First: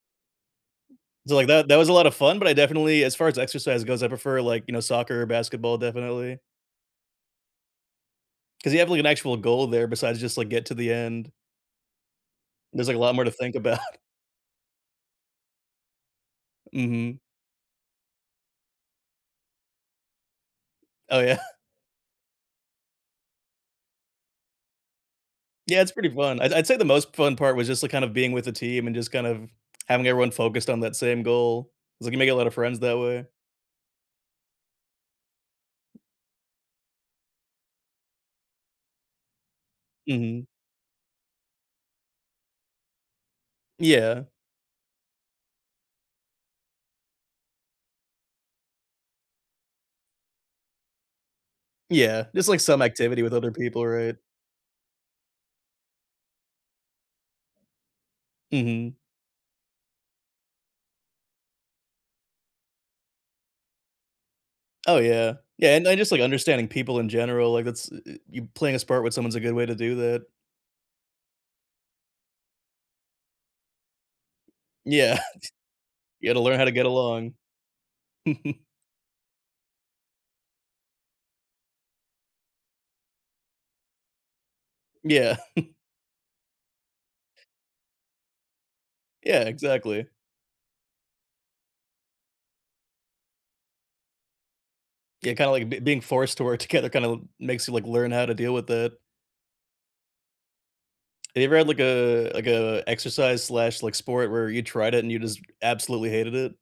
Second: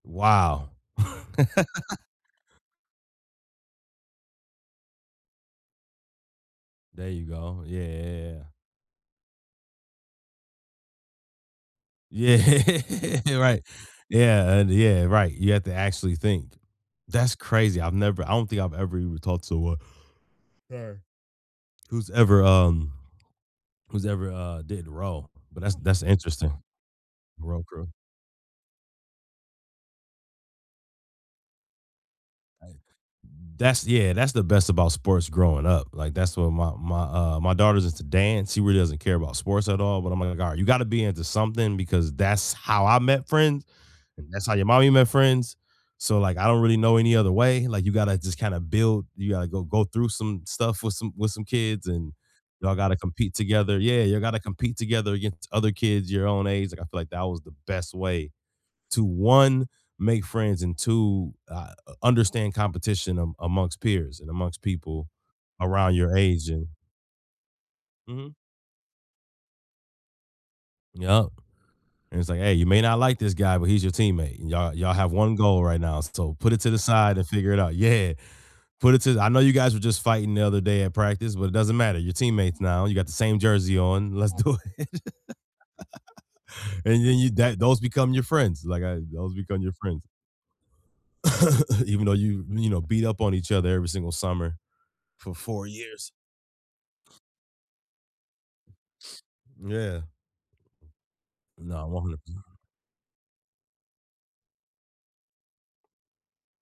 Wow. So, like, that that was a lotta fun, but I definitely as far as exercise goes, I prefer, like, you know, soccer or basketball, definitely. There you go, yeah. 'Cause you have like an actual goal there besides just like get to the end. Yeah, There's like a lot more to think right, about. yeah, and yeah, right, you have to actually think Mhm. that's crazy, I've never I don't think I've ever even talked to a sorry, Oh yeah. who's ever um, who's ever, uh, did row, but that's Yeah, it's that's pretty fun, interesting, I'd I'd say the most fun part row was just, crew. like, kind of, being with the team, and just, kind of, having everyone focused on that same goal, like you make a lotta friends that way. That's yeah, that's the best about sports growing up, like, that's what my my uh, my daughter's into dance, she really doesn't care about sports at all, but I'm like, "Oh, my Mhm. god" you gotta be into something because that's how I met friends, Yeah. and that's how your mommy met friends, so like, I don't really know any other way, like you gotta, just kind of build you gotta go go through some stuff, with some with some kids and Yeah, just like y'all some gotta activity with compete other together people, yeah, right. you gotta compete together against other kids your own age, like I feel like that was the best way, Mhm. to 1, make friends and 2, ah uh understand competition amon amongst peers, and amongst Oh people yeah yeah, and around I just your like age understanding and people in general, like that's, eh eh, Mhm. you playing a sport with someone, is a good way to do that. Yep, and it's like, "Hey, you may not like this guy, but he's your teammate and y'all y'all have Yeah, 1 goal right now, you so, gotta put learn it how to to the get side and along. figure it out." Yeah, put it to the I know you guys were just fighting the other day at practice, but it doesn't matter, you're teammates now, you got the same jersey on, let's do it. Yeah. and then you that those become your friends, like I those Yeah, become your friends. exactly. Even though you you know, beat up on each other every single summer for Yeah, kinda, 4 like, be being years. forced to work together kinda makes you, like, learn how to deal with it. Yeah. Have you ever had like Nah, 100 uh like, per uh, exercise slash like sport where you tried it, and you just absolutely hated it?